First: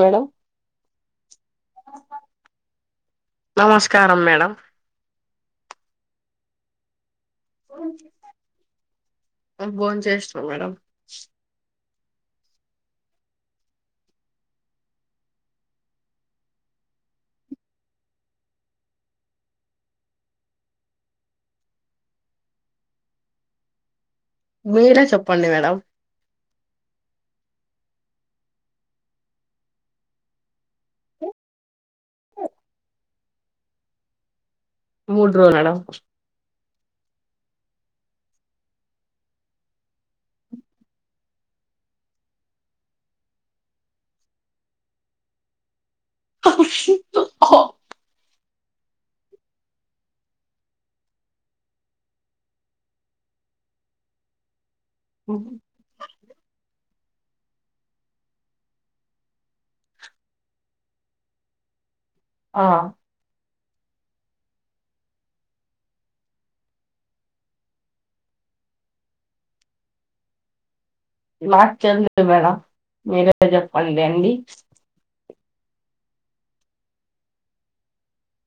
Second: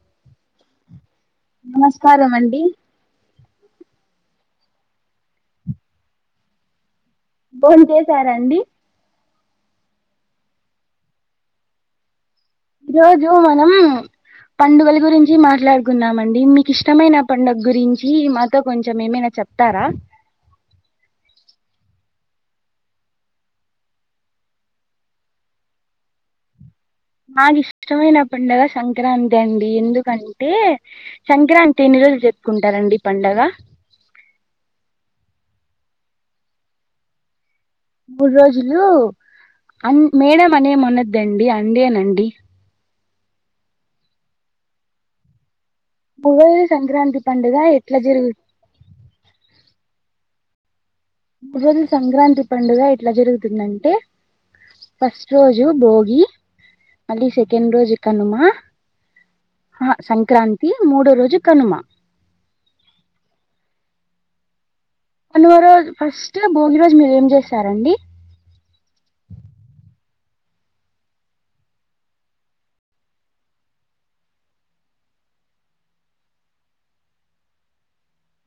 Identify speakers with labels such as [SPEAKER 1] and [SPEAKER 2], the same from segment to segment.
[SPEAKER 1] madam
[SPEAKER 2] నమస్కారం అండి
[SPEAKER 1] నమస్కారం మేడం
[SPEAKER 2] భోజన చేసారండి
[SPEAKER 1] బోన్ చేస్తాం మేడం
[SPEAKER 2] ఈ రోజు మనం పండుగల గురించి మాట్లాడుకున్నామండి, మీకు ఇష్టమైన పండుగ గురించి మాతో కొంచెం ఏమైనా చెప్తారా
[SPEAKER 1] మీర చెప్పండి మేడం
[SPEAKER 2] నాకుష్టమైన పడుగ సంక్రాంతి అండి, ఎందుకంటే సంక్రాంతి ఎన్ని రోజులు చెప్పుకుంటారండి ఈ పండగ
[SPEAKER 1] మూడు రోజులుడా
[SPEAKER 2] మూడు రోజులు అ మేడం అనే అనద్దండి అండినండి పువై సంక్రాంతి పండుగ ఎట్లా జరుగు ఈ రోజు సంక్రాంతి పండుగ ఇట్లా జరుగుతుందంటే ఫస్ట్ రోజు బోగి మళ్ళీ సెకండ్ రోజు కనుమ ఆ సంక్రాంతి మూడో రోజు కనుమ
[SPEAKER 1] ఆ
[SPEAKER 2] అనుమ రోజు ఫస్ట్ భోగి రోజు మీరు ఏం చేసారండి
[SPEAKER 1] మాట్ చదిలేదు మేడం మీరే చెప్పండి అండి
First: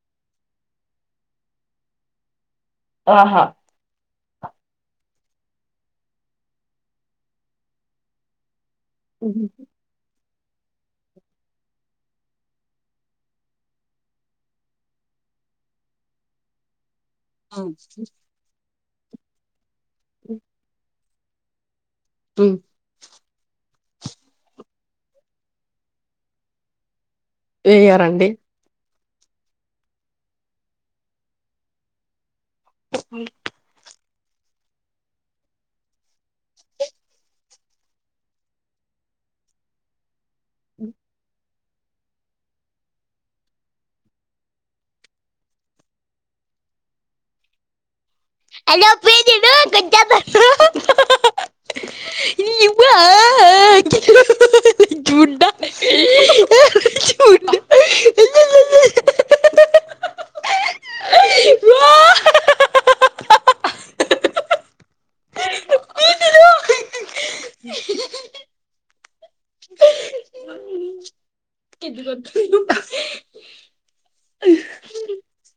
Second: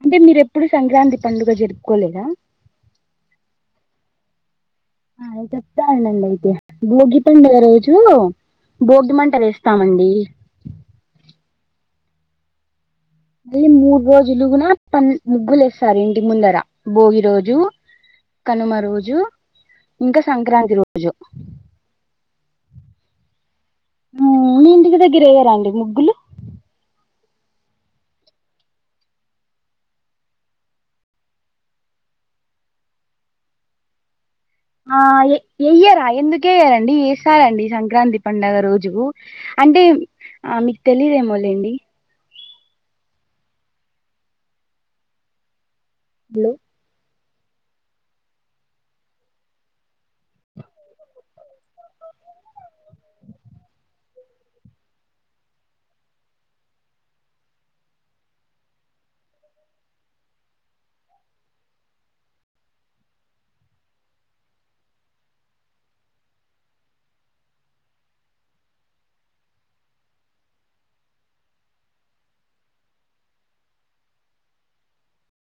[SPEAKER 2] అంటే మీర ఎప్పుడు సంక్రాంతి పండుగ జరుపుకోలేదా
[SPEAKER 1] ఆహా
[SPEAKER 2] అయితేత్తా ఆనంద అయితే భోగి పండుగ రోజు బోగి మంటలు వేస్తామండి అళ మూడు రోజులుగున ప ముగ్గులు వేస్తారు ఇంటి ముందర భోగి రోజు
[SPEAKER 1] ఉమ్
[SPEAKER 2] కనుమ రోజు జూ ఇంకా సంక్రాంతి రొ అయో
[SPEAKER 1] పి
[SPEAKER 2] ద్గరెయ్యరా అండి ముగ్గులు
[SPEAKER 1] వేయరండి అ
[SPEAKER 2] ఆ వెయ్యరా ఎందుకేయ్యారండి యేస్తారండి సంక్రాంతి పండుగ రోజు అంటే ఆ మీకు తెలిదేమొలేండి హలో
[SPEAKER 1] అ ప్రజ కొ ఇ గా ుడా ుడా